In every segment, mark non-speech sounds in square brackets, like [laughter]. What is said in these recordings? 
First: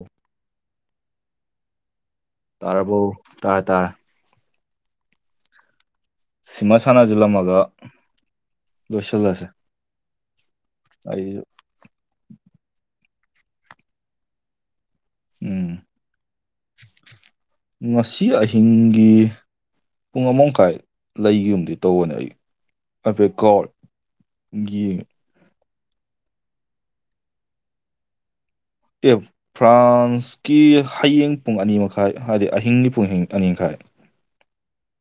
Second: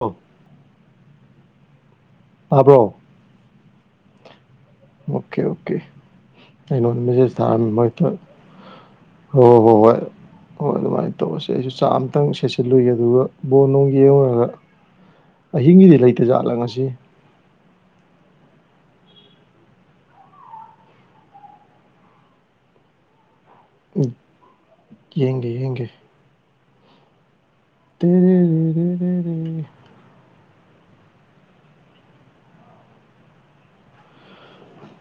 ꯑꯣ ꯇꯥꯕ꯭ꯔꯣ ꯇꯥꯔꯕꯣ ꯇꯥꯔꯦ ꯇꯥꯔꯦ ꯑꯣꯀꯦ ꯑꯣꯀꯦ ꯁꯤꯃ ꯑꯩꯩꯅꯉꯗ ꯃꯦꯁꯦꯁ ꯁꯥꯟꯅꯁꯤꯜꯂꯝꯃꯒ ꯊꯥꯔꯃꯤ [inaudible] ꯍ ꯂꯣꯏꯁꯤꯜꯂꯁꯦ ꯍꯣ ꯍꯣꯏ ꯍ ꯑꯗꯨ ꯑꯩꯁꯨ ꯃꯥꯥꯏꯁꯦ ꯆꯥꯛ ꯑꯃꯇꯪ ꯁꯦꯆꯜꯂꯨꯏꯒ ꯑꯗꯨꯒ ꯕꯣꯔ ꯅꯨꯡ ꯌꯦꯡꯉꯨꯔꯒ ꯎꯝ ꯑꯍꯤꯡꯒꯤꯗꯤ ꯂꯩꯇꯖꯥꯠꯂ ꯉꯁꯤ ꯉꯁꯤ ꯑꯍꯤꯡꯒꯤ ꯄꯨꯡ ꯑꯃ ꯃꯈ ꯃꯈꯥꯏ ꯂꯩꯈꯤꯕꯨꯝꯗꯤ ꯇꯧꯕꯅꯦ ꯑꯩ ꯍꯥꯏꯐꯦꯠ ꯀꯥꯎ ꯎꯝ ꯌꯦꯡꯒꯦ ꯌꯦꯡꯒꯦ [inaudible] ꯑꯦ ꯐ꯭ꯔꯥꯟꯁꯀꯤ ꯍꯌꯦꯡ ꯄꯨꯡ ꯑꯅꯤ ꯃꯈꯥꯏ ꯍꯥꯏꯗꯤ ꯑꯍꯤꯡꯒꯤ ꯄꯨꯡ ꯑꯅꯤꯡꯈꯥꯏ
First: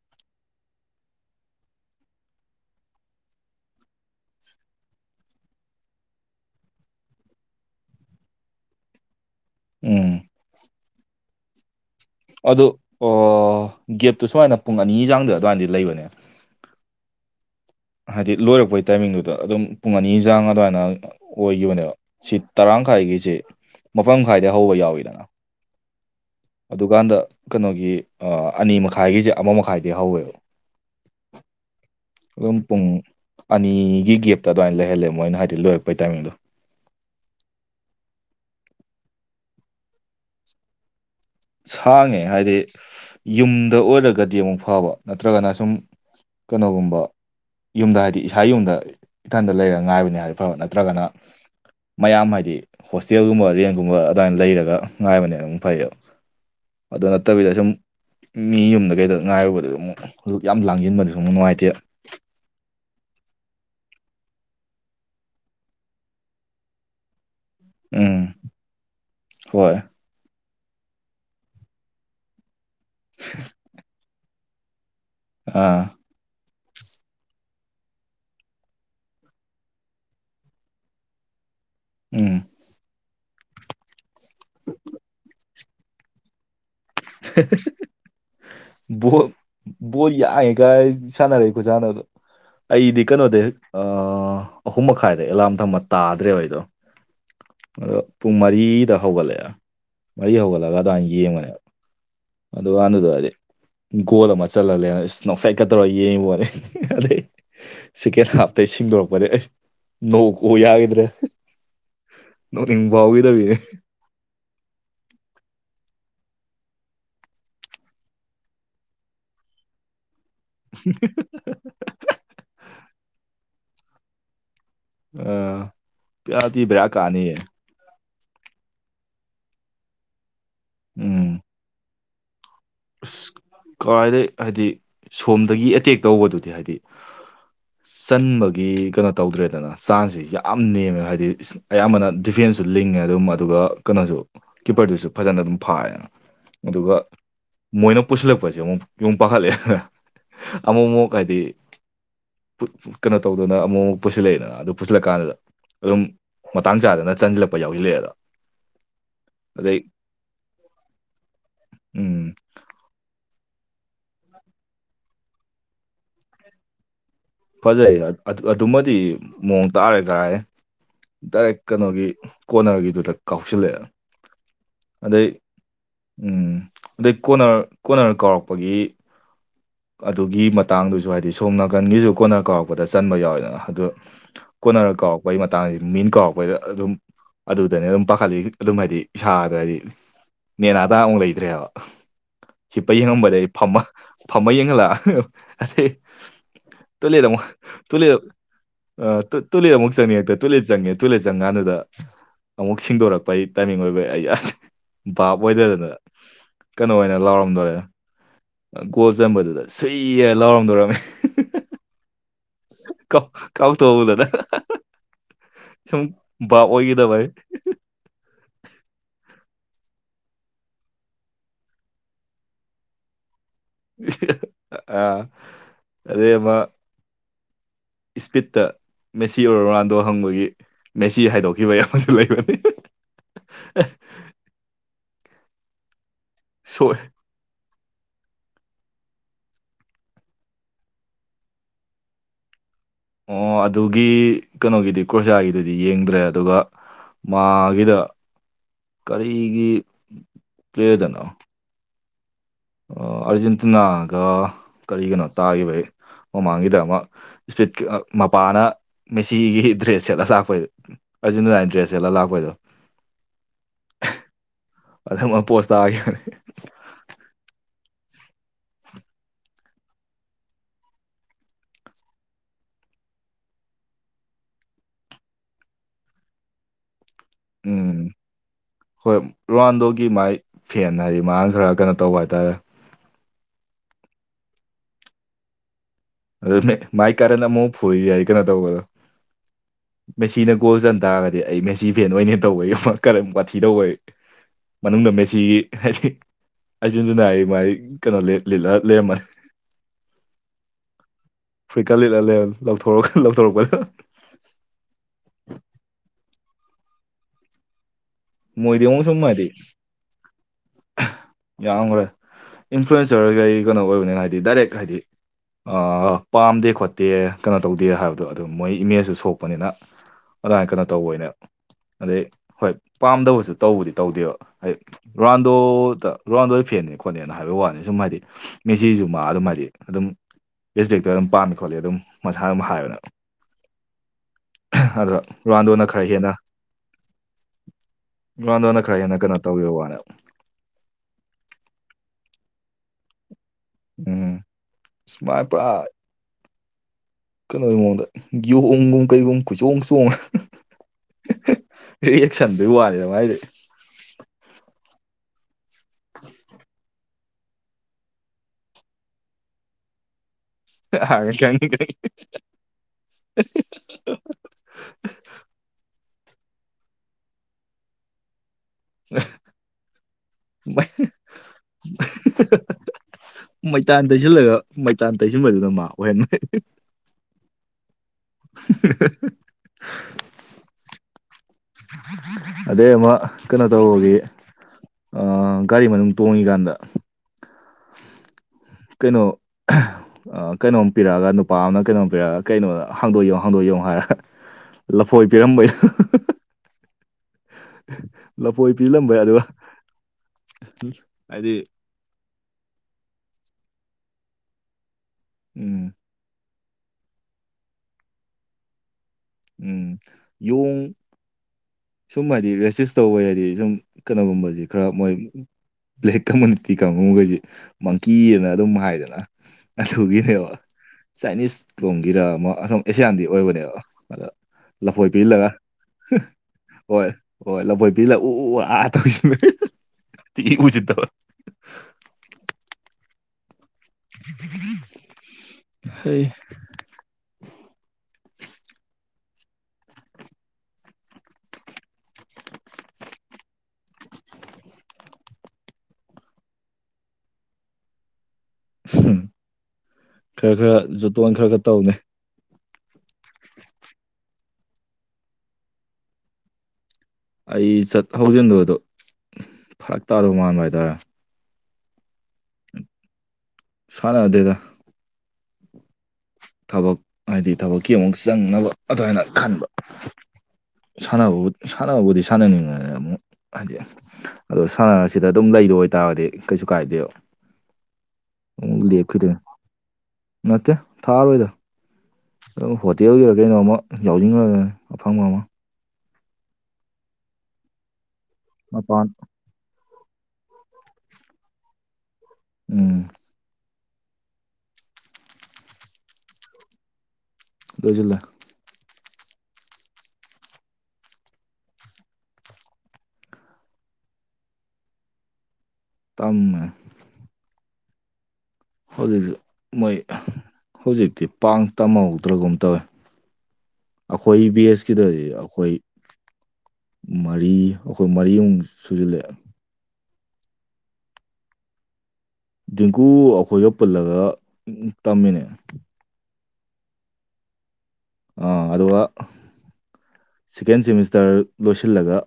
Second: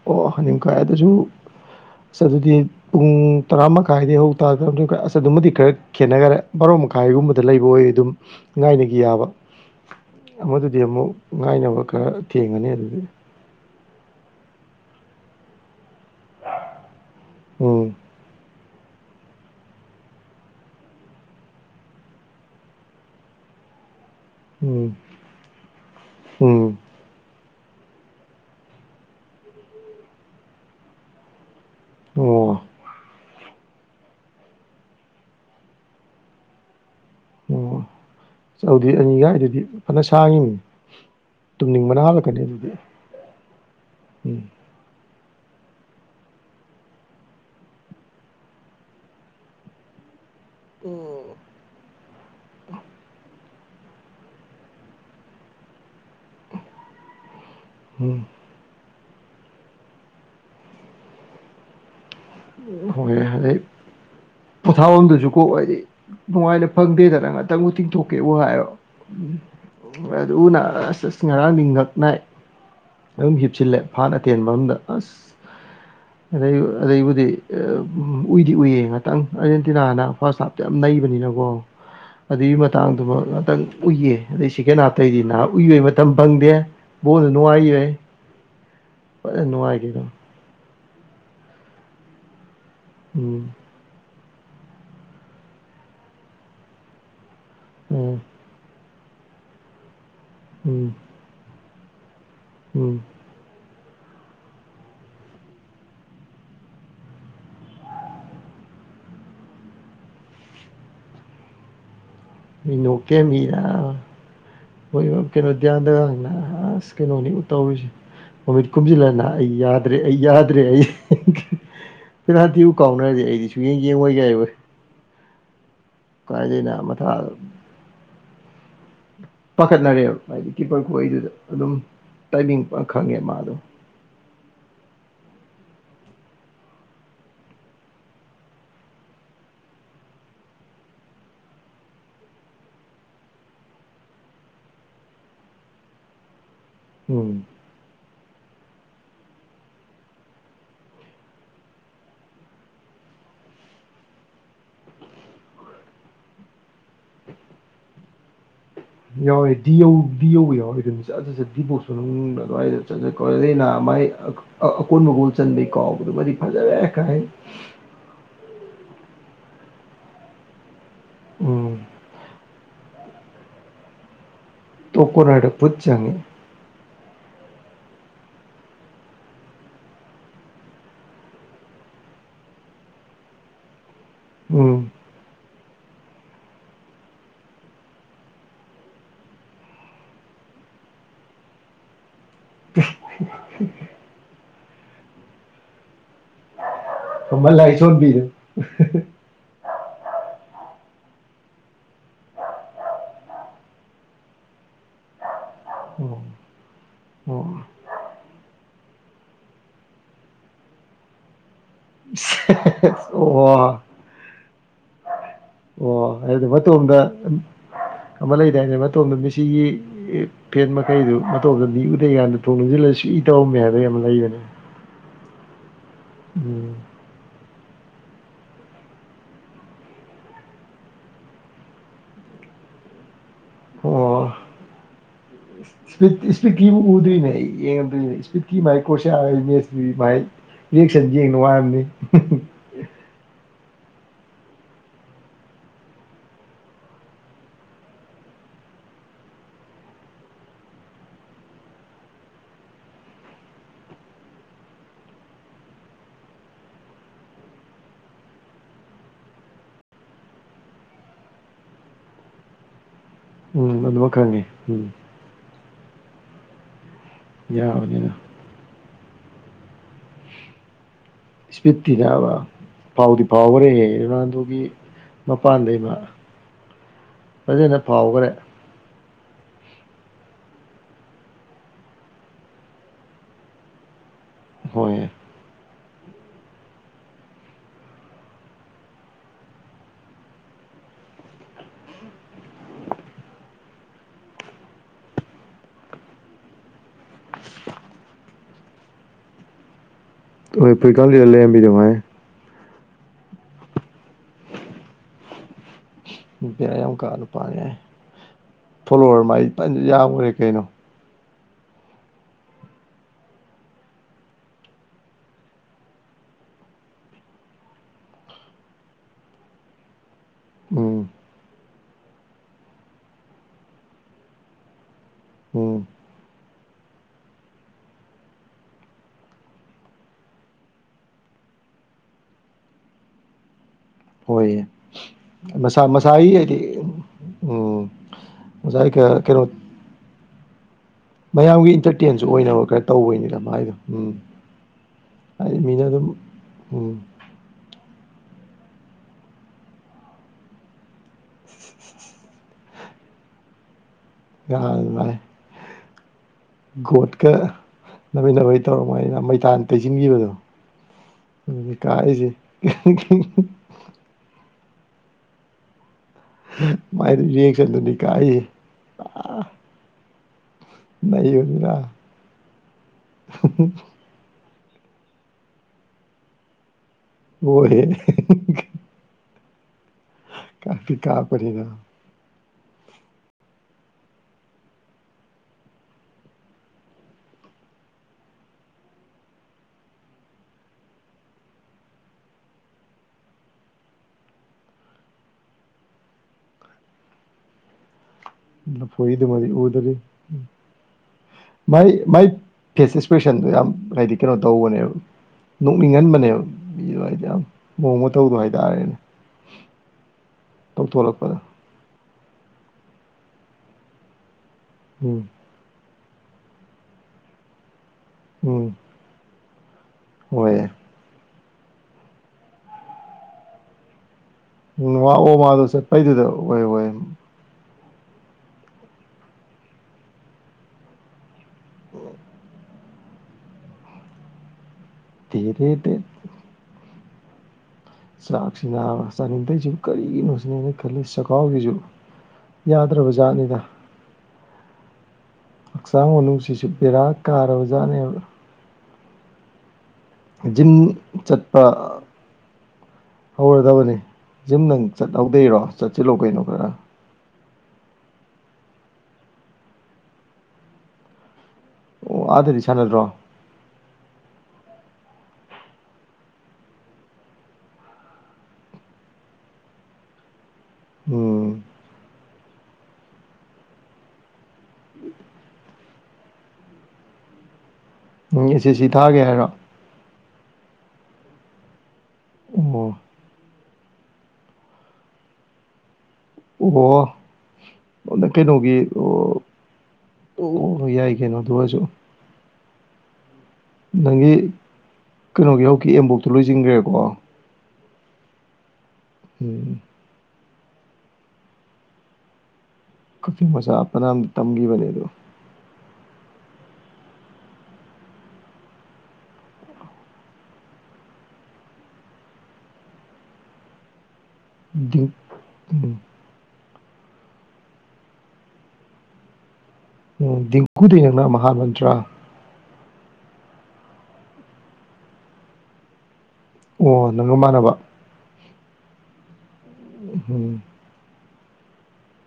ꯑꯣ ꯑꯅꯤꯡꯈꯥꯏ ꯑꯗꯨꯁꯨ ꯑꯁ ꯑꯗꯨꯗꯤ ꯄꯨꯡ ꯇꯔꯥ ꯃꯈꯥꯏꯗꯩꯩ ꯍꯧ ꯇꯥꯔꯗꯤ ꯑꯗꯨꯃꯗꯤ ꯈꯔ ꯈꯦꯠꯅꯈꯔꯦ ꯕꯥꯔꯣ ꯃꯈꯥꯏ ꯈꯥꯏꯒꯨꯝꯕꯗ ꯂꯩꯕ ꯑꯣꯏ ꯑꯗꯨꯝ ꯉꯥꯏꯅꯒꯤ ꯌꯥꯕ ꯎꯝ ꯑꯃꯗꯨꯗꯤ ꯑꯃꯨꯛ ꯉꯥꯏꯅꯕ ꯈꯔ ꯑꯗꯣ ꯊꯦꯡꯉꯅꯤ ꯑꯗꯨꯗꯤ ꯑꯣ ꯒꯦꯞꯇꯨ ꯁꯨꯃꯥꯏꯅ ꯄꯨꯡ ꯑꯅꯤꯒꯤ ꯆꯥꯡꯗ ꯑꯗꯨꯃꯥꯏꯅꯗꯤ ꯂꯩꯕꯅꯦ ꯎꯝ ꯍꯥꯏꯗꯤ ꯂꯣꯏꯔꯛꯄꯩ ꯇꯥꯏꯃꯤꯡꯗꯨꯗ ꯑꯗꯨꯝ ꯄꯨꯡ ꯑꯅꯤ ꯆꯥꯡ ꯑꯗꯨꯃꯥꯏꯅ ꯑꯣꯏꯈꯤꯕꯅꯦꯕ ꯁꯤ ꯇꯔꯥ ꯃꯈꯥꯏꯒꯤꯁꯤ ꯃꯥꯄꯟ ꯈꯥꯏꯗꯩ ꯍꯧꯕ ꯎꯝ ꯌꯥꯎꯏꯗꯅꯥ ꯎꯝ ꯑꯗꯨꯀꯥꯟꯗ ꯀꯩꯅꯣꯒꯤ ꯑꯅꯤ ꯃꯈꯥꯏꯒꯤꯁꯦ ꯑꯃ ꯃꯈꯥꯏꯗꯩꯩ ꯍꯧꯋꯦꯕ ꯑꯣ ꯑꯗꯨꯝ ꯄꯨꯡ ꯑꯅꯤꯒꯤ ꯒꯦꯞꯇ ꯑꯗꯨꯃꯥꯏꯅ ꯂꯩꯍꯜꯂꯦ ꯃꯣꯏꯅ ꯍꯥꯏꯗꯤ ꯂꯣꯏꯔꯛꯄꯩ ꯇꯥꯏꯃꯤꯡꯗꯣ ꯑꯣ ꯑꯗꯨꯗꯤ ꯑꯅꯤꯒꯥꯏꯗꯨꯗꯤ ꯐꯅ ꯁꯥꯡꯉꯤꯅꯦ ꯁꯥꯡꯉꯦ ꯍꯥꯏꯗꯤ ꯌꯨꯝꯗ ꯑꯣꯏꯔꯒꯗꯤ ꯎꯝ ꯑꯃꯨꯛ ꯐꯕ ꯅꯠꯇ꯭ꯔꯒꯅ ꯁꯨꯝ ꯀꯩꯅꯣꯒꯨꯝꯕ ꯌꯨꯝꯗ ꯍꯥꯏꯗꯤ ꯏꯁꯥꯏ ꯌꯨꯝꯗ ꯏꯊꯟꯗ ꯂꯩꯔ ꯉꯥꯏꯕꯅꯦ ꯍꯥꯏꯕ ꯐꯕ ꯅꯠꯇ꯭ꯔꯒꯅ ꯃꯌꯥꯝ ꯍꯥꯏꯗꯤ ꯍꯣꯁꯇꯦꯜꯒꯨꯝꯕ ꯔꯦꯟꯒꯨꯝꯕ ꯑꯗꯨꯃꯥꯏꯅ ꯂꯩꯔꯒ ꯉꯥꯏꯕꯅꯦ ꯑꯃꯨꯛ ꯐꯩꯌꯦꯕ ꯑꯗꯨ ꯅꯠꯇꯕꯤꯗ ꯁꯨꯝ ꯎꯝ ꯃꯤ ꯌꯨꯝꯗ ꯀꯩꯗ ꯉꯥꯏꯔꯨꯕꯗꯨ ꯑꯃꯨꯛ ꯌꯥꯝ ꯂꯥꯡꯁꯤꯟꯕꯗꯨꯁꯨ ꯑꯃꯨꯛ ꯅꯨꯡꯉꯥꯏꯇꯦ ꯍꯣꯏ ꯑꯗꯩ ꯄꯣꯊꯥꯕꯝꯗꯨꯁꯨ ꯀꯣꯛ ꯍꯥꯏꯗꯤ ꯅꯨꯡꯉꯥꯏꯅ ꯐꯪꯗꯦꯗꯅ ꯇꯪꯕꯨ ꯇꯤꯡꯊꯣꯛꯀꯦ ꯎꯝ ꯋꯥꯏꯌꯦꯕ ꯎꯝ ꯍꯣꯏ ꯑꯗꯨꯅ ꯑꯁ ꯑꯁ ꯉꯔꯥꯡꯗꯤ ꯉꯛ ꯅꯥꯏ ꯑꯗꯨꯝ ꯍꯤꯞꯆꯤꯜꯂꯦ ꯐꯥꯟ ꯑꯇꯦꯟꯕ ꯑꯝꯗ ꯑꯁ ꯑꯥ ꯑꯗꯩ ꯑꯗꯩ ꯗꯤ ꯎꯏꯗꯤ ꯎꯏꯌꯦ ꯉꯥꯛꯇꯪ ꯑꯥꯔꯖꯦꯟꯇꯤꯅꯥꯅ ꯐꯥꯔꯁ ꯍꯥꯞꯇ ꯌꯥꯝ ꯅꯩꯕꯅꯤꯅꯀꯣ ꯎꯝ ꯑꯗꯩꯩꯕ ꯃꯇꯥꯡꯗꯨꯃ ꯉꯥꯛꯇꯪ ꯎꯏꯌꯦ ꯑꯗꯩ ꯁꯦꯀꯦꯟ ꯍꯥꯐꯇꯩꯗꯤ ꯅꯥꯕ ꯎꯏꯕꯩ ꯃꯇꯝ ꯐꯪꯗꯦ ꯕꯣꯜꯖꯨ ꯅꯨꯡꯉꯥꯏꯌꯦ ꯕꯣꯜ ꯕꯣꯜ ꯌꯥꯡꯉꯦꯒꯥꯏ ꯁꯥꯟꯅꯔꯛꯏ ꯈꯨꯁꯥꯟꯅꯗꯣ ꯑꯩꯗꯤ ꯀꯅꯣꯗ ꯎꯝ ꯑꯥ ꯑꯍꯨꯝ ꯃꯈꯥꯏꯗ ꯑꯦꯂꯥꯔꯝ ꯊꯝꯃ ꯇꯥꯗ꯭ꯔꯦꯕ ꯑꯩꯗꯣ ꯑꯗꯣ ꯎꯝ ꯄꯨꯡ ꯃꯔꯤꯗ ꯍꯧꯒꯠꯂꯛꯑꯦ ꯃꯔꯤ ꯍꯧꯒꯠꯂꯒ ꯎꯝ ꯑꯗꯨꯃꯥꯏꯅ ꯌꯦꯡꯕꯅꯦꯕ ꯎꯝ ꯑꯗꯨꯀꯥꯟꯗꯨꯗꯗꯤ ꯒꯣꯜ ꯑꯃ ꯆꯜꯂ ꯂꯩꯔꯝꯃꯦ ꯏꯁ ꯅꯣꯛꯐꯦꯠꯀ ꯇꯧꯔꯒ ꯌꯦꯡꯉꯤꯕꯣꯠꯅꯤ ꯑꯗꯩ ꯁꯦꯀꯦꯟ ꯍꯥꯞꯇꯩ ꯁꯤꯡꯗꯣꯔꯛꯄꯗꯩꯩ ꯑꯩ ꯅꯣꯛꯎ ꯌꯥꯈꯤꯗ꯭ꯔꯦ ꯅꯣꯛꯅꯤꯡ ꯐꯥꯎꯒꯤꯗꯕꯤꯅꯦ ꯏꯅꯣꯀꯦꯃꯤꯔ ꯃꯣꯏ ꯀꯩꯅꯣ ꯗꯌꯥꯟꯗꯒꯅ ꯑꯁ ꯀꯩꯅꯣꯅꯤ ꯎ ꯇꯧꯔꯤꯁꯦ ꯃꯃꯤꯠ ꯈꯨꯝꯖꯤꯜꯂꯅ ꯑꯩ ꯌꯥꯗ꯭ꯔꯦ ꯑꯩ ꯌꯥ ꯗ꯭ꯔꯦ ꯑꯩ ꯄꯦꯅꯥꯜꯇꯤꯕꯨ ꯀꯥꯎꯅꯔꯗꯤ ꯑꯩꯗꯤ ꯁꯨꯛꯌꯦꯡ ꯌꯦꯡꯉꯣꯏ ꯒ ꯍꯥꯏꯕꯣꯏ ꯑ ꯄꯦꯅꯥꯜꯇꯤ ꯕꯦꯔꯥ ꯃꯊꯥ ꯀꯥꯅꯤꯌꯦ ꯄꯥꯈꯠꯅꯔꯦꯕ ꯍꯥꯏꯗꯤ ꯀꯤꯞꯄꯔ ꯈꯨꯍꯩꯗꯨꯗ ꯎꯝ ꯑꯗꯨꯝ ꯇꯥꯏꯃꯤꯡ ꯐꯟ ꯈꯪꯉꯦ ꯃꯥꯗꯣ ꯀꯥꯏꯗꯩꯩ ꯍꯥꯏꯗꯤ ꯁꯣꯝꯗꯒꯤ ꯑꯦꯇꯦꯛ ꯇꯧꯕꯗꯨꯗꯤ ꯍꯥꯏꯗꯤ ꯆꯟꯕꯒꯤ ꯀꯩꯅꯣ ꯇꯧꯗ꯭ꯔꯦꯗꯅ ꯆꯥꯟꯁꯁꯤ ꯌꯥꯝ ꯅꯦꯝꯃꯦ ꯍꯥꯏꯗꯤ ꯑꯌꯥꯝꯕꯅ ꯗꯤꯐꯦꯟꯁꯁꯨ ꯂꯤꯡꯉꯦ ꯑꯗꯨꯝ ꯑꯗꯨꯒ ꯀꯩꯅꯣꯁꯨ ꯀꯤꯞꯄꯔꯗꯨꯁꯨ ꯐꯖꯅ ꯑꯗꯨꯝ ꯐꯥꯏꯌꯦ ꯑꯗꯨꯒ ꯎꯝ ꯃꯣꯏꯅ ꯄꯨꯁꯤꯜꯂꯛꯄꯁꯦ ꯑꯃꯨꯛ ꯌꯨꯝ ꯄꯥꯈꯠꯂꯛꯑꯦ ꯑꯃꯨꯛ ꯑꯃꯨꯛ ꯍꯥꯏꯗꯤ ꯀꯩꯅꯣ ꯇꯧꯗꯅ ꯑꯃꯨꯃꯨꯛ ꯄꯨꯁꯤꯜꯂꯛꯑꯦꯗꯅ ꯑꯗꯨ ꯄꯨꯁꯤꯜꯂꯀꯥꯟꯗꯨꯗ ꯑꯗꯨꯝ ꯃꯇꯥꯡ ꯆꯥꯗꯅ ꯆꯟꯁꯤꯜꯂꯛꯄ ꯌꯥꯎꯁꯤꯜꯂꯛꯑꯦꯗꯣ ꯌꯥꯎꯋꯦ ꯗꯤ ꯌꯧ ꯗꯤ ꯌꯧꯕ ꯌꯥꯎꯋꯦ ꯑꯗꯨꯃꯤ ꯆꯠ ꯑꯗꯨ ꯆꯠ ꯗꯤ ꯕꯣꯛꯁꯨ ꯎꯝ ꯃꯅꯨꯡ ꯑꯗꯨꯋꯥꯏꯗ ꯗꯩ ꯅꯍ ꯃꯥꯏ ꯑꯀꯣꯟ ꯃꯒꯣꯜ ꯆꯟꯕꯩ ꯀꯥꯎꯕꯗꯨꯃꯗꯤ ꯐꯖꯔꯦ ꯈꯥꯏ ꯐꯖꯩ ꯑꯗꯨꯃꯗꯤ ꯃꯑꯣꯡ ꯇꯥꯔꯦ ꯀꯥꯏ ꯗꯥꯏꯔꯦꯛ ꯎꯝ ꯀꯩꯅꯣꯒꯤ ꯀꯣꯅꯔꯒꯤꯗꯨꯗ ꯀꯥꯎꯁꯤꯜꯂꯛꯑꯦ ꯇꯣꯞ ꯑꯗꯩ ꯀꯣꯔꯅꯔꯗ ꯐꯨꯠ ꯆꯪꯉꯦ ꯎ ꯑꯗꯩ ꯀꯣꯅꯔ ꯀꯣꯅꯔ ꯀꯥꯎꯔꯛꯄꯒꯤ ꯑꯗꯨꯒꯤ ꯃꯇꯥꯡꯗꯨꯁꯨ ꯍꯥꯏꯗꯤ ꯁꯣꯝ ꯅꯥꯀꯟꯒꯤꯁꯨ ꯀꯣꯅꯔ ꯀꯧꯔꯛꯄꯗ ꯆꯟꯕ ꯌꯥꯎꯋꯦꯗꯅ ꯑꯗꯨꯗ ꯎꯝ ꯀꯣꯅꯔ ꯀꯥꯎ ꯃꯒꯤ ꯃꯇꯥꯡꯁꯤ ꯃꯤꯟ ꯀꯧꯔꯛꯄꯩꯗ ꯑꯗꯨꯝ ꯑꯗꯨꯗꯅꯦ ꯑꯗꯨꯝ ꯄꯥꯈꯠꯂꯤ ꯑꯗꯨꯝ ꯍꯥꯏꯗꯤ ꯏꯁꯥꯗ ꯍꯥꯏꯗꯤ ꯅꯦꯅꯥꯗ ꯑꯃꯨꯛ ꯂꯩꯇ꯭ꯔꯦꯕ ꯍꯤꯞꯄ ꯌꯦꯡꯉꯝꯕꯗ ꯑꯩ ꯐꯝꯃ ꯐꯝꯃ ꯌꯦꯡꯍꯜꯂ ꯑꯗꯩ ꯇꯂꯗꯃꯣ ꯑꯃ ꯇꯂꯗ ꯂꯥꯏꯁꯣꯟꯕꯤꯗꯣ ꯇꯨꯂꯦꯠꯨꯛꯪꯉꯦꯛꯇ ꯇꯨꯂꯦꯠ ꯆꯪꯉꯦ ꯇꯨꯂꯦꯠ ꯆꯪ ꯀꯥꯟꯗꯨꯗ ꯑꯃꯨꯛ ꯁꯤꯡꯗꯣꯔꯛꯄ ꯑꯩ ꯇꯥꯏꯃꯤꯡ ꯑꯣꯏꯕ ꯑꯩ ꯑꯁ ꯚꯥꯞ ꯑꯣꯏꯗꯗꯅ ꯑꯣ ꯀꯩꯅꯣ ꯑꯣꯏꯅ ꯂꯥꯎꯔꯝꯗꯣꯔꯦ ꯀꯣꯜ ꯆꯟꯝꯕꯗꯨꯗ ꯁꯨꯏꯔ ꯂꯥꯎꯔꯝꯗꯣꯔꯔꯝꯃꯦ [unintelligible] ꯀ ꯀꯥꯎ ꯑꯣ ꯊ ꯍꯕꯨꯗꯗ ꯁ ꯑꯗꯨꯗꯣ ꯃꯇꯣꯝꯗ ꯑꯃ ꯂꯩꯗꯥ ꯍꯥꯏꯇꯥ ꯃꯇꯣꯝꯗ ꯃꯤꯁꯤꯒꯤ ꯑꯦ ꯐꯦꯟ ꯃꯈꯩꯗꯨ ꯃꯇꯣꯝꯗ ꯅꯤ ꯎꯗꯩ ꯌꯥꯝꯅ ꯊꯣꯡ ꯂꯁꯤꯜꯂꯁꯨ ꯏ ꯇꯧꯔꯝꯃꯦ ꯍꯥꯏꯕ ꯑ ꯑꯦ ꯃꯥ ꯎꯝ ꯏꯁ꯭ꯄꯤꯠꯇ ꯃꯦꯁꯤ ꯑꯣꯏꯔꯣ ꯔꯣꯅꯥꯜꯗꯣ ꯍꯪꯕꯒꯤ ꯅꯁꯤ ꯍꯥꯏꯗꯣꯛꯈꯤꯕ ꯌꯥꯝꯁꯨ ꯂꯩꯕꯅꯦ ꯁꯣꯛꯑꯦ ꯑꯣꯗꯅ ꯌꯦ ꯀꯤ ꯃꯥꯥꯏ ꯀꯣꯠꯁꯦ ꯌꯥꯔ ꯑꯩ ꯃꯦꯁꯇ꯭ꯔꯤ ꯃꯥꯥꯏ ꯔꯤꯌꯦꯛꯁꯟ ꯌꯦꯡꯅ ꯋꯥꯔꯝꯅꯤ ꯑꯣ ꯑꯗꯨꯒꯤ ꯀꯩꯅꯣꯒꯤꯗꯤ ꯀꯣꯔ꯭ꯔꯖꯤꯌꯥꯒꯤꯗꯨꯗꯤ ꯌꯦꯡꯗ꯭ꯔꯦ ꯑꯗꯨꯒ ꯃꯥꯒꯤꯗ ꯀꯔꯤꯒꯤ ꯄ꯭ꯂꯦꯗꯅꯣ ꯑꯥꯔꯖꯦꯟꯇꯤꯅꯥꯒ ꯀꯔꯤꯒꯤꯅꯣ ꯇꯥꯈꯤꯕꯒꯤ ꯃꯃꯥꯡꯒꯤꯗ ꯑꯃ ꯏꯁꯄꯤꯠ ꯃꯄꯥꯅ ꯃꯦꯁꯤꯒꯤ ꯗ꯭ꯔꯦꯁ ꯁꯦꯠꯂ ꯂꯥꯛꯄꯩ ꯑꯔꯖꯦꯟꯇꯤꯅꯥꯏ ꯗ꯭ꯔꯦꯁ ꯁꯦꯠꯂ ꯂꯥꯛꯄꯩꯗꯣ ꯎꯝ ꯑꯗꯨꯃ ꯈꯪꯉꯦ ꯎꯝ ꯃꯊꯪ ꯑꯃ ꯄꯣꯁ ꯇꯥꯒꯤꯕꯅꯦ ꯌꯥꯕꯅꯤꯅ ꯏꯁꯄꯤꯠ ꯇꯤ ꯅꯥꯕ ꯐꯥꯎꯗꯤ ꯐꯥꯎꯈꯔꯦꯍꯦ ꯔꫭꯅꯥꯟꯗꯣꯒꯤ ꯃꯄꯥꯟꯗꯩꯃ ꯎ [inaudible] ꯐꯖꯅ ꯐꯥꯎꯈ꯭ꯔꯦ ꯍꯣꯏ ꯔꯣꯅꯥꯜꯗꯣꯒꯤ ꯃꯥꯏ ꯐꯦꯟ ꯍꯥꯏꯗꯤ ꯃꯥꯥꯅ ꯈꯔ ꯀꯩꯅꯣ ꯇꯧꯕ ꯍꯥꯏꯇꯥꯔꯦ ꯍꯣꯏ ꯑꯗꯨ ꯃꯥꯏ ꯀꯥꯔꯟ ꯑꯃꯨꯃꯨꯛ ꯐꯨꯏꯌꯦ ꯑꯩ ꯀꯩꯅꯣ ꯇꯧꯕꯗꯣ ꯃꯦꯁꯤꯅ ꯒꯣꯜ ꯆꯟ ꯇꯥꯔꯒꯗꯤ ꯑꯩ ꯃꯦꯁꯤ ꯐꯦꯟ ꯑꯣꯏꯅꯤ ꯇꯧꯕꯩ ꯀꯔꯝ ꯄꯥꯊꯤ ꯇꯧꯕ ꯃꯅꯨꯡꯗ ꯃꯦꯁꯤꯒꯤ ꯍꯥꯏꯗꯤ ꯑꯔꯖꯦꯟꯇꯤꯅꯥꯏ ꯃꯥꯥꯏ ꯀꯩꯅꯣ ꯂꯤꯂ ꯂꯩꯔꯝꯃꯅꯤ ꯍꯣꯏ ꯐꯨꯔꯤꯠꯀ ꯂꯤꯠꯂ ꯂꯩꯔꯝꯕꯤꯗꯣ ꯃꯥꯏ ꯐꯨꯔꯤꯠꯀ ꯂꯤꯠ ꯂꯩ ꯂꯧꯊꯣꯔꯛ ꯂꯧꯊꯣꯔꯛꯄꯗꫭ ꯕꯦꯔꯥ ꯌꯥꯝ ꯀꯥ ꯅꯨꯄꯥꯥꯅꯦ ꯃꯣꯏꯗꯤ ꯑꯃꯨꯛ ꯁꯨꯝ ꯐꯣꯂꯣꯋꯔ ꯃꯥꯥꯏ ꯍꯥꯏꯗꯤ ꯐꯅ ꯌꯥꯝꯈꯔꯦ ꯀꯩꯅꯣ ꯌꯥꯝꯈ꯭ꯔꯦ ꯏꯟꯐ꯭ꯂꯨꯋꯟꯁꯔꯈꯩ ꯀꯩꯅꯣ ꯑꯣꯏꯕꯅꯤꯅ ꯍꯥꯏꯗꯤ ꯗꯥꯏꯔꯦꯛ ꯍꯥꯏꯗꯤ ꯑ ꯄꯥꯝꯗꯦ ꯈꯣꯠꯇꯦ ꯀꯩꯅꯣ ꯇꯧꯗꯦ ꯍꯥꯏꯕꯗꯣ ꯑꯗꯨ ꯃꯣꯏ ꯏꯃꯦꯖꯇꯨ ꯁꯣꯛꯄꯅꯤꯅ ꯑꯗꯥꯟ ꯀꯩꯅꯣ ꯎꯝ ꯇꯧꯕꯅꯦ ꯑꯗꯩ ꯍꯣꯏ ꯄꯥꯝꯗꯕꯁꯨ ꯇꯧꯕꯗꯤ ꯇꯧꯗꯦꯕ ꯍꯥꯏ ꯎꯝ ꯔꯣꯅꯥꯥꯟꯗꯣꯗ ꯔꫭꯅꯥꯟꯗꫭꯏ ꯐꯦꯟꯅꯤ ꯈꯣꯠꯅꯦꯅ ꯍꯥꯏꯕꯩ ꯋꯥꯅꯤ ꯁꯨꯝ ꯍꯥꯏꯗꯤ ꯃꯦꯁꯤꯖꯨ ꯃꯥ ꯑꯗꯨꯝ ꯍꯥꯏꯗꯤ ꯑꯗꯨꯝ ꯔꯦꯁꯄꯦꯛꯇ ꯑꯗꯨꯝ ꯄꯥꯝꯃꯤ ꯈꯣꯠꯂꯤ ꯑꯗꯨꯝ ꯃꯁꯥ ꯑꯗꯨꯝ ꯍꯥꯏꯕꯅꯦ ꯍꯣꯏ ꯑꯗ ꯃꯁꯥ ꯔꯣꯅꯥꯜꯗꯣꯅ ꯈꯔ ꯃꯁꯥꯒꯤ ꯍꯦꯟꯅ ꯍꯥꯏꯗꯤ ꯎꯝ ꯔꫭꯅꯥꯟꯗꯣꯅ ꯈꯔ ꯍꯦꯟꯅ ꯀꯩꯅꯣ ꯇꯧꯕ ꯋꯥꯅꯦꯕ ꯃꯌꯥꯝꯒꯤ ꯏꯟꯇꯔꯇꯦꯟꯖꯨ ꯑꯣꯏꯅꯕ ꯈꯔ ꯇꯧꯕꯩꯅꯤꯗ ꯃꯥꯏꯗꯣ ꯎꯝ ꯃꯥꯏ ꯍꯥꯏꯗꯤ ꯃꯤꯅ ꯑꯗꯨꯝ ꯎꯝ ꯀꯩꯅꯣ ꯃꯉꯣꯟꯗ ꯌꫭꯡꯒꯨꯝ ꯀꯩꯒꯨꯝ ꯀꯣꯏꯆꯣꯡ ꯆꯣꯡꯉ ꯔꯤꯌꯦꯛꯁꯟꯗꯨꯒꯤ ꯋꯥꯅꯤꯗ ꯃꯥꯏꯗꯤ ꯌꯥꯥꯕꯅꯤ ꯃꯥꯖꯦ ꯒꯣꯠꯀ ꯅꯃꯤꯟꯅꯕꯩ ꯇꯧꯔꯃꯩꯅ ꯃꯩꯇꯥꯟ ꯇꯩꯁꯤꯟꯈꯤꯕꯗꯣ ꯑꯗꯨꯅꯤ ꯀꯥꯛꯏꯖꯦ ꯃꯥꯏ ꯔꯤꯌꯦꯛꯁꯟꯗꯨꯅꯤ ꯀꯥꯛꯏꯖꯦ [unintelligible] [unintelligible] ꯅꯩꯕꯅꯤ ꯅꯥ ꯃꯩꯇꯥꯟ ꯇꯩꯁꯤꯜꯂꯒ ꯃꯩꯇꯥꯟ ꯇꯩꯁꯤꯟꯕꯗꯨꯅ ꯃꯥ ꯑꯣꯏꯍꯟꯕ ꯍ‌ꯣꯏꯍ‌ꯦ ꯍ [unintelligible] ꯀꯥꯛꯇꯤ ꯀꯥꯛꯄꯅꯤꯗ ꯑꯗꯩ ꯑꯃ ꯀꯩꯅꯣ ꯇꯧꯕꯒꯤ ꯑ ꯒꯥꯔꯤ ꯃꯅꯨꯡ ꯇꯣꯡꯉꯤꯀꯥꯟꯗ ꯀꯩꯅꯣ ꯑ ꯀꯩꯅꯣꯝ ꯄꯤꯔꯛꯑꯒ ꯅꯨꯄꯥ ꯑꯃꯅ ꯀꯩꯅꯣꯝ ꯄꯤꯔꯛꯑꯒ ꯀꯩꯅꯣꯝ ꯍꯥꯡꯗꯣꯛ ꯌꯣꯡ ꯍꯥꯡꯗꯣꯛ ꯌꫭꯡ ꯍꯥꯏꯔꯒ ꯂꯐꯣꯏ ꯄꯤꯔꯝꯕꯩ [unintelligible] ꯂꯐꫭꯏ ꯄꯤꯔꯝꯕꯩ ꯑꯗꯨꯒ ꯗꯨꯃꯗꯤ ꯎꯗꯔꯤ ꯍꯥꯏꯗꯤ ꯃꯥꯏ ꯃꯥꯏ ꯐꯦꯁ ꯑꯦꯛꯁꯄ꯭ꯔꯦꯁꯟꯗꯣ ꯌꯥꯝ ꯍꯥꯏꯗꯤ ꯀꯩꯅꯣ ꯇꯧꯕꯅꯦꯕ ꯎꯝ ꯅꯣꯛꯅꯤꯡꯍꯟꯕꯅꯦꯕ ꯗ ꯍꯥꯏꯗꯤ ꯌꯥꯝ ꯃꯑꫭꯡꯡ ꯃꯇꯧꯗꫭ ꯍꯥꯏꯇꯥꯔꯦꯅꯦ ꯎꯝ ꯌꫭꯡ ꯇꯧꯊꯣꯂꯛꯄꯗꯣ ꯁꯨꯝ ꯍꯥꯏꯗꯤ ꯔꯦꯁꯤꯁ ꯇꯧꯕ ꯍꯥꯏꯗꯤ ꯁꯨꯝ ꯀꯩꯅꯒꯨꯝꯕꯁꯦ ꯈꯔ ꯃꯣꯏ ꯎꯝ ꯕ꯭ꯂꯦꯛ ꯀꯝꯃꯨꯅꯤꯇꯤ ꯀꯥꯡꯒꯩꯖꯤ ꯃꯪꯀꯤꯑꯅ ꯑꯗꯨꯝ ꯎꯝ ꯍꯥꯏꯗꯅ ꯑꯗꯨꯒꯤꯅꯦꯕ ꯍꯣꯏ ꯆꯥꯏꯅꯤꯁꯂꯣꯝꯒꯤꯔ ꯑꯃꯨꯛ ꯑꯁꯣꯝ ꯑꯦꯁꯤꯌꯥꯟꯗꯤ ꯑꯣꯏꯕꯅꯦꯕ ꯑꯗ ꯎ ꯂꯐꯣꯏ ꯋꯥ ꯋꯥ ꯄꯤꯜꯂꯒ ꯃꯥꯗ ꯆꯠꯄꯥꯏꯗꯨꯗ ꯑꯣꯏ ꯋꯥ ꯍꯣꯏ ꯍꯣꯏ ꯂꯐꯣꯏꯕꯤꯤ ꯂꯎ ꯑꯥ ꯇꯧꯁꯤꯇꯤ ꯎꯁꯤꯠꯇꯕ ꯍ [unintelligible] ꯇꯤꯔ‌ꯦꯇ‌ꯦ ꯍꯩ ꯆꯥꯛꯁꯤ ꯅꯥ ꯆꯥꯅꯤꯡꯗꯁꯤꯁꯨ ꯀꯔꯤꯒꯤꯅꯣꯁꯤꯅꯦꯅ ꯈꯜꯂꯤ ꯆꯥꯛꯈꯥꯎꯈꯤꯁꯨ ꯌꯥꯗ꯭ꯔꯕ ꯖꯥꯠꯅꯤꯗ ꯍꯛꯆꯥꯡ ꯃꯅꯨꯡꯁꯤꯁꯨ ꯕꯦꯔꯥ ꯀꯥꯔꯕ ꯖꯥꯠꯅꯦꯕ ꯈꯔ ꯖꯤꯝ ꯈꯔ ꯖꯠꯇꯣꯟ ꯈꯔ ꯈꯔ ꯆꯠꯄ ꯇꯧꯅꯤ ꯍꯧꯔꯗꯕꯅꯤ ꯁꯝ ꯅꯪ ꯆꯠꯍꯧꯗꯩꯔꯣ ꯆꯠꯁꯤꯜꯂꯛꯑꯣ ꯀꯩꯅꯣ ꯈꯔ ꯑꯩ ꯆꯠ ꯍꯧꯖꯤꯟꯗꯕꯗꯣ ꯐꯔꯛ ꯇꯥꯗꯧ ꯃꯥꯟꯕ ꯍꯥꯏꯇꯥꯔꯦ ꯑꯣ ꯑꯥꯗꯗꯤ ꯁꯥꯟꯅꯗ꯭ꯔꯣ ꯁꯥꯅ ꯗ‌ꯦꯗ ꯊꯕꯛ ꯍꯥꯏꯗꯤ ꯊꯕꯛꯀꯤ ꯑꯃꯨꯛ ꯆꯪꯅꯕ ꯑꯗꯨꯃꯥꯏꯅ ꯈꯟꯕ ꯁꯥꯟꯅꯕꯕꯨ ꯎꯝ ꯁꯥꯟꯅꯕꯕꯨꯗꯤ ꯁꯥꯟꯅꯅꯤꯡꯉꯥꯏ ꯑꯃꯨꯛ ꯍꯥꯏꯗꯤ ꯑꯗꯣ ꯁꯥꯟꯅꯕꯔꯁꯤꯗ ꯑꯗꯨꯝ ꯂꯩꯗ ꯑꯣꯏꯇꯥꯔꯒꯗꯤ ꯀꯩꯁꯨ ꯀꯥꯏꯗꯦ ꯎꯝ ꯑꯦꯁ ꯎ ꯑꯦꯁ ꯁꯤ ꯊꯥꯒꯦ ꯂꯞꯈꯤꯗ ꯍꯥꯏꯔꯣ ꯅꯠꯇꯦ ꯊꯥꯔ ꯑꯣꯏꯗ ꯑꯗꯨ ꯑꯣ ꯍꯣꯇꯦꯜꯒꯤꯔ ꯀꯩꯅꯣꯝꯃ ꯌꯥꯎꯖꯟꯈ꯭ꯔꯗꯅꯤ ꯑꯐꯪꯕ ꯑꯃ ꯑꯣꯍ ꯀꯩꯅꯣꯒꯤ ꯃꯄꯥꯟ ꯑꯣ ꯑꯣ ꯌꯥꯏ ꯀ ꯅꯣ ꯊꯑꯁꯨ ꯎꯝ ꯅꯪꯒꯤ ꯀꯩꯅꯣꯒꯤ ꯍꯧꯛꯀꯤ ꯑꯦꯝꯕꯣꯛꯇꯣ ꯂꯣꯏꯁꯤꯟꯈ꯭ꯔꯦꯀꯣ ꯂ‌ꯣꯏꯖꯤꯜꯂ‌ꯦ ꯎꯝ ꯀꯥꯛꯆꯤꯡ ꯃꯆꯥ ꯐꯥꯅꯝ ꯇꯝꯈꯤꯕꯅꯦ ꯑꯗꯣ ꯇꯝꯃꯦ ꯍꯧꯖꯤꯛꯁꯨ ꯃꯣꯏ ꯍꯧꯖꯤꯛꯇꯤ ꯄꯥꯡ ꯇꯝꯍꯧꯗ꯭ꯔꯒꯨꯝ ꯇꯧꯋꯦ ꯑꯩꯈꯣꯏ ꯗꯤꯡ ꯕꯦꯁꯀꯤꯗꯂꯩꯌꯦ ꯑꯩꯈꯣꯏ ꯃꯔꯤ ꯑꯩꯈꯣꯏ ꯃꯔꯤꯃꯨꯛ ꯁꯨꯖꯤꯜꯂꯛꯑꯦ ꯑꯎ ꯗꯤꯡꯀꯨꯗꯩ ꯅꯪꯅ ꯃꯈꯥ ꯅꯠꯇ꯭ꯔꯥ ꯗꯤꯡꯀꯨ ꯑꯩꯈꯣꯏꯒ ꯄꯨꯜꯂꯒ ꯇꯝꯃꯤꯅꯦ ꯑꯣ ꯅꯪꯒ ꯃꯥꯟꯅꯕ ꯑꯥ ꯑꯗꯨꯒ ꯎꯝ ꯁꯦꯀꯦꯟ ꯁꯦꯃꯤꯁꯇ꯭ꯔ ꯂꯣꯏꯁꯤꯜꯂꯒ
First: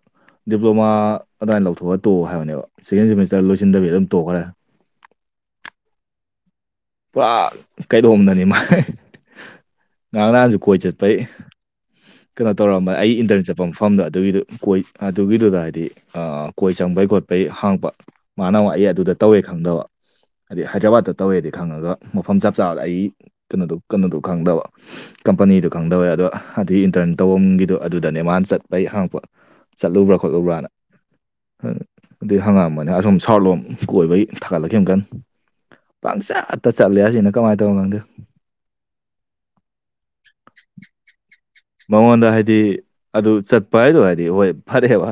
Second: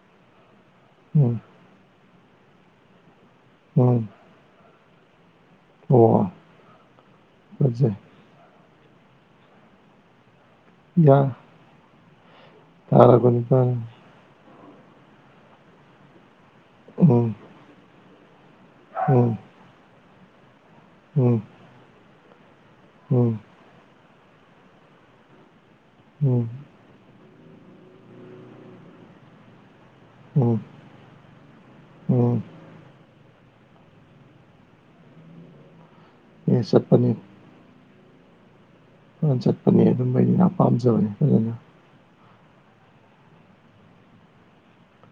ꯗꯤꯄ꯭ꯂꯣꯃꯥ ꯎꯝ ꯑꯗꯨꯃꯥꯏꯅ ꯂꯧꯊꯣꯛꯑꯒ ꯇꯣꯛꯑꯣ ꯍꯥꯏꯕꯅꯦꯕ ꯁꯦꯀꯦꯟ ꯁꯦꯃꯤꯁꯇꯔ ꯂꯣꯏꯁꯤꯟꯗꯕꯤꯗ ꯎꯝ ꯑꯗꯨꯝ ꯇꯣꯛꯈ꯭ꯔꯦ ꯑꯣ ꯄꯨꯔꯥ ꯐꯖꯩ ꯀꯩꯗꯣꯝꯗꯅꯤ ꯃꯥ ꯉꯍꯥꯡ ꯅꯍꯥꯟꯁꯨ ꯀꯣꯏꯕ ꯌꯥ ꯆꯠꯄꯩ ꯀꯩꯅꯣ ꯇꯧꯔꯝꯕ ꯑꯩ ꯇꯥꯔꯕꯅꯤ ꯏꯟꯇ꯭ꯔꯟ ꯆꯠꯄ ꯎꯝ ꯃꯐꯝꯗꯣ ꯑꯗꯨꯒꯤꯗꯨ ꯀꯣꯏ ꯑꯗꯨꯒꯤꯗꯨꯗ ꯍꯥꯏꯗꯤ ꯀꯣꯏ ꯆꯪꯕꯩ ꯈꯣꯠꯄꯩ ꯍꯥꯡꯄ ꯃꯥꯅ ꯃꯥ ꯑꯩ ꯑꯗꯨꯗ ꯎꯝ ꯇꯧꯋꯦ ꯈꯪꯗꯕ ꯍꯥꯏꯗꯤ ꯍꯥꯏꯗ꯭ꯔꯕꯥꯠꯇ ꯎꯝ ꯇꯧꯋꯦꯗꯤ ꯈꯪꯉꯒ ꯃꯐꯝ ꯆꯞ ꯆꯥꯕꯗ ꯑꯩ ꯎꯝ ꯀꯩꯅꯣꯗꯣ ꯀꯩꯅꯣꯗꯣ ꯈꯪꯗꯕ ꯀꯝꯄꯅꯤꯗꯨ ꯈꯪꯗꯕꯩ ꯑꯗꯣ ꯎꯝ ꯑꯗꯨꯒꯤ ꯏꯟꯇ꯭ꯔꯟ ꯇꯧꯕꯝꯒꯤꯗꯣ ꯑꯗꯨꯗꯅꯦ ꯃꯥꯅ ꯆꯠꯄꯩ ꯍꯥꯡꯉꯛꯄ ꯆꯠꯂꯨꯕ꯭ꯔꯥ ꯎꯝ ꯈꯣꯠꯂꯨꯕ꯭ꯔꯅ ꯎꯝ ꯑꯗꯨꯗꯩ ꯍꯪꯉꯛꯑꯝꯕꯅꯦ ꯑꯁꯣꯝ ꯁꯥꯎꯊ ꯂꯣꯝ ꯀꯣꯏꯕꯩ ꯊꯥꯒꯠꯂꯛꯈꯤꯕ ꯀꯟ ꯑꯦ ꯄꯪꯆꯠꯇ ꯆꯠꯂꯦ ꯆꯠꯄꯅꯤ ꯑꯁꯤꯅ ꯀꯃꯥꯏꯅ ꯇꯧꯕꯅꯣ ꯈꯪꯗꯦ [inaudible] ꯆꯠꯄꯅꯦ ꯑꯗꯨꯝꯕꯩꯗꯤ ꯌꯥꯝ ꯄꯥꯝꯖꯕꯅꯦ ꯐꯖꯅ ꯃꯉꯣꯟꯗ ꯍꯥꯏꯗꯤ ꯑꯗꯨ ꯆꯠꯄ ꯍꯥꯏꯗꯣ ꯍꯥꯏꯗꯤ ꯍꯣꯏ ꯐꯔꯦꯕ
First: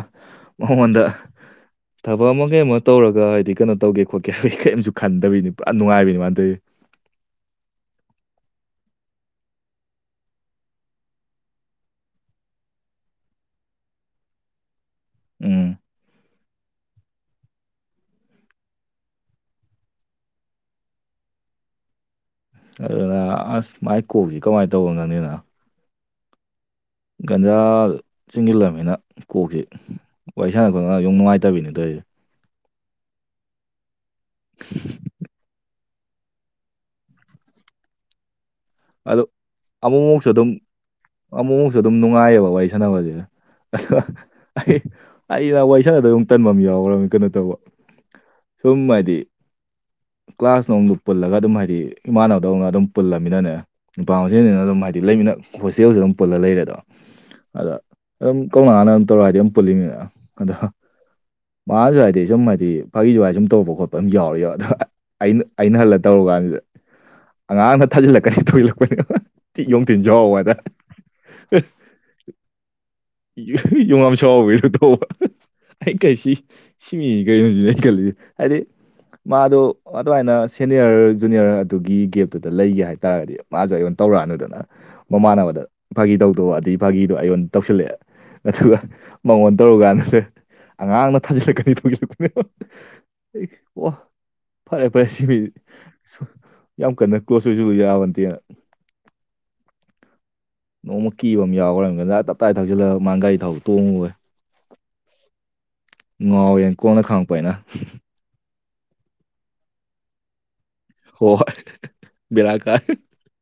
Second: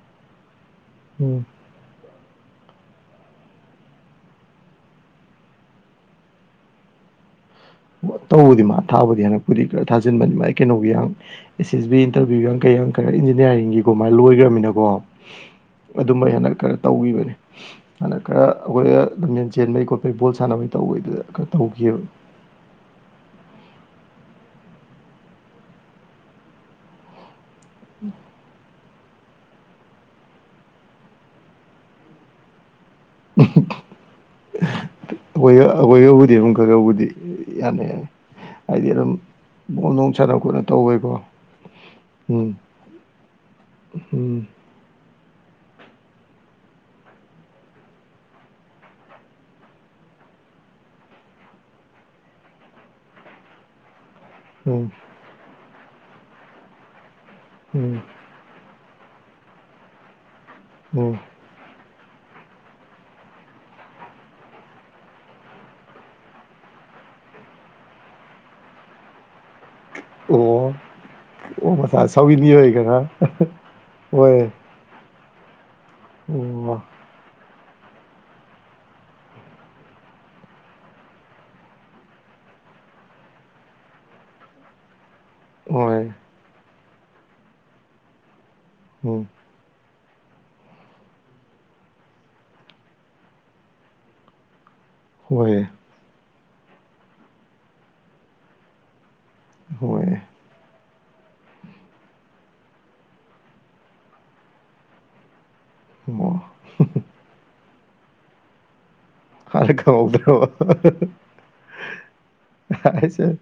ꯃꯉꯣꯟꯗ ꯎꯝ [unintelligible] ꯊꯕꯛ ꯑꯃ ꯀꯩ ꯑꯃ ꯇꯧꯔꯒ ꯍꯥꯏꯗꯤ ꯀꯩꯅꯣ ꯇꯧꯒꯦ ꯈꯣꯠꯀꯦ ꯍꯥꯏꯕ ꯀꯔꯤꯝꯁꯨ ꯈꯟꯗꯕꯤꯅꯤ ꯄꯨꯔꯥ ꯅꯨꯡꯉꯥꯏꯕꯅꯤ ꯃꯥꯅ [inaudible] ꯇꯧꯕꯗꯤ ꯃꯥ ꯊꯥꯕꯨꯗꯤ ꯍꯟꯗꯛꯄꯨꯗꯤ ꯈꯔꯥ ꯊꯥꯖꯤꯟꯕꯅꯤ ꯃꯥ ꯀꯩꯅꯣꯒꯤ ꯌꯥꯝ ꯑꯦꯁ ꯑꯦꯁ ꯕꯤ ꯏꯟꯇ꯭ꯔꯚꯤꯌ [inaudible] [inaudible] ꯏꯟꯖꯤꯅꯤꯌꯥꯔꯤꯡꯒꯤ ꯀꯣ ꯃꯥꯏ ꯂꯣꯏꯈ꯭ꯔꯃꯤꯅꯀꯣ ꯎꯝ ꯑꯗꯨꯝꯃ ꯍꯦꯟꯗꯛ ꯈꯔ ꯇꯧꯒꯤꯕꯅꯤ ꯍꯟꯗꯛ ꯈꯔ ꯑꯩꯈꯣꯏꯗ ꯂꯝꯖꯦꯟ ꯆꯦꯟꯕꯩ ꯈꯣꯠꯄꯩ ꯕꯣꯜ ꯁꯥꯟꯅꯕꯩ ꯇꯧꯕꯒꯤꯗꯨꯗ ꯈꯔ ꯇꯧꯈꯤꯕꯅꯦ ꯑꯗꯨꯅ ꯑꯁ ꯃꯥꯏ ꯀꯣꯛꯁꯤ ꯀꯃꯥꯏꯅ ꯇꯧꯕꯅꯣ ꯉꯪꯅꯤꯅ ꯒꯟꯖꯥ ꯆꯤꯡꯁꯤꯜꯂꯝꯅꯤꯅ ꯀꯣꯛꯁꯤ ꯋꯥꯔꯤ ꯁꯥꯟꯅꯕ [inaudible] ꯅꯨꯡꯉꯥꯏꯇꯕꯤꯅꯦ ꯇꯧꯔꯤꯁꯦ [inaudible] [unintelligible] ꯑꯩꯈꯣꯏꯒ ꯑꯩꯈꯣꯏꯒꯕꯨꯗꯤ ꯈꯔ ꯈꯔꯕꯨꯗꯤ ꯌꯥꯅꯤ ꯌꯥꯅꯤ ꯍꯥꯏꯗꯤ ꯑꯗꯨꯝ ꯑꯗꯣ ꯕꯣꯜ ꯅꯨꯡ ꯑꯃꯨꯛꯃꯨꯛꯁꯨ ꯁꯥꯟꯅ ꯑꯗꯨꯝ ꯈꯣꯠꯅ ꯇꯧꯕꯩꯀꯣ ꯑꯃꯨꯛꯃꯨꯛꯁꯨ ꯑꯗꯨꯝ ꯅꯨꯡꯉꯥꯏꯌꯦꯕ ꯎꯝ ꯋꯥꯔꯤ ꯁꯥꯟꯅꯕꯁꯦ ꯎꯝ [inaudible] ꯑꯩ ꯑꯩꯅ ꯋꯥꯔꯤꯁꯥꯟꯗꯣꯢ ꯗꯨꯝ ꯇꯟꯕ ꯑꯃ ꯌꯥꯎꯈ꯭ꯔꯕꯅꯤ ꯀꯩꯅꯣ ꯇꯧꯕ ꯇꯨꯝꯃꯗꯤ ꯀ꯭ꯂꯥꯁꯅꯨꯡꯗꯨ ꯄꯨꯜꯂꯒ ꯑꯗꯨꯝ ꯍꯥꯏꯗꯤ ꯏꯃꯥꯟꯅꯕꯗꯧꯅ ꯑꯗꯨꯝ ꯄꯨꯜꯂꯃꯤꯅꯅꯦ ꯅꯨꯄꯥ ꯃꯁꯦꯜꯅꯤꯅ ꯑꯗꯨꯝ ꯎꯝ ꯍꯥꯏꯗꯤ ꯂꯩꯃꯤꯟꯅ ꯍꯣꯁꯇꯦꯜꯁꯨ ꯑꯗꯨꯝ ꯄꯨꯜꯂ ꯂꯩꯔꯦꯗꯣ ꯑꯗ ꯎꯝ ꯑꯗꯨꯝ ꯀꯧꯉꯥꯅ ꯑꯗꯨꯝ ꯇꯧꯔꯛꯑꯗꯤ ꯑꯗꯨꯝ ꯄꯨꯜꯂꯤꯃꯤꯅ ꯑꯗꯣ ꯎꯝ ꯃꯥꯁꯨ ꯍꯥꯏꯗꯤ ꯁꯨꯝ ꯍꯥꯏꯗꯤ ꯐꯥꯒꯤꯖꯣꯢ ꯒꯥꯏ ꯁꯨꯝ ꯇꯔꯧꯕ ꯈꯣꯠꯄ ꯑꯗꯨꯝ ꯌꯥꯎꯔꯤ [inaudible] ꯑꯩꯅ ꯑꯩꯅ ꯍꯜꯂ ꯇꯧꯔꯨ ꯀꯥꯟꯁꯤꯗ ꯑꯉꯥꯡꯅ ꯊꯥꯖꯤꯜꯂꯛꯀꯅꯤ [inaudible] [inaudible] ꯑꯣ [inaudible] [inaudible] [inaudible] ꯑꯣ ꯑꯩ ꯀꯁꯤ ꯑꯣ ꯁꯤ ꯃꯤ ꯀꯩꯅꯣꯁꯤꯅꯦ ꯑꯩ ꯈꯜꯂꯤꯁꯦ ꯍꯥꯏꯗꯤ ꯃꯥꯗꯣ ꯑꯗꯨꯃꯥꯏꯅ ꯁꯦꯅꯤꯑꯔ ꯖꯨꯅꯤꯑꯔ ꯑꯗꯨꯒꯤ ꯒꯦꯞꯇꯨꯗ ꯂꯩꯒꯦ ꯍꯥꯏꯇꯥꯔꯒꯗꯤ ꯃꯥꯁꯨ ꯑꯩꯉꯣꯟ ꯇꯧꯔꯛꯑꯅꯨꯗꯅ ꯃꯃꯥꯟꯅꯕꯗ ꯍꯣꯏ ꯐꯥꯒꯤ ꯇꯧꯗꯣ ꯋꯗꯤ ꯐꯥꯒꯤꯗꯣ ꯑꯩꯉꯣꯟꯗ ꯇꯧꯁꯤꯜꯂꯛꯑꯦ ꯑꯗꯨꯒ ꯎꯝ ꯃꯉꯣꯟꯗ ꯇꯧꯔꯨ ꯀꯥꯟꯗꯗꯤ ꯑꯉꯥꯡꯅ ꯊꯥꯖꯤꯜꯂꯛꯀꯅꯤ ꯊꯣꯡꯤꯜꯂꯛꯄꯅꯦ ꯑꯣ ꯐꯔꯦ ꯐꯔꯦ ꯁꯤ ꯃꯤ ꯍꯣꯏ ꯁꯨꯝ ꯌꯥꯝ ꯀꯟꯅ ꯀ꯭ꯂꯣꯖ ꯑꯣꯏꯁꯨ ꯌꯥꯕꯗꯦꯅ ꯍꯣꯏ ꯅꯣꯡꯃ ꯀꯤ ꯑꯃ ꯌꯥꯎꯈ꯭ꯔꯝꯅꯤꯅꯥꯏ ꯇꯞ ꯇꯥꯏ ꯊꯛꯖꯤꯜꯂꯒ ꯃꯥꯒꯤ ꯒꯥꯔꯤ ꯊꯥꯎ ꯇꯣꯡꯉꯨꯨꯔꯦ ꯑꯣ ꯉꯉꯥꯎꯋꯦꯅ ꯀꯣꯟꯅ ꯈꯥꯡꯉꯛꯄ ꯍꯥꯏꯅ ꯍꯜ ꯀꯕꯥꯎꯗ꯭ꯔꯕ ꯍꯣꯏ ꯍꯣꯏ ꯕꯦꯔꯥ ꯀꯥꯏ ꯍꯥꯏꯁꯦ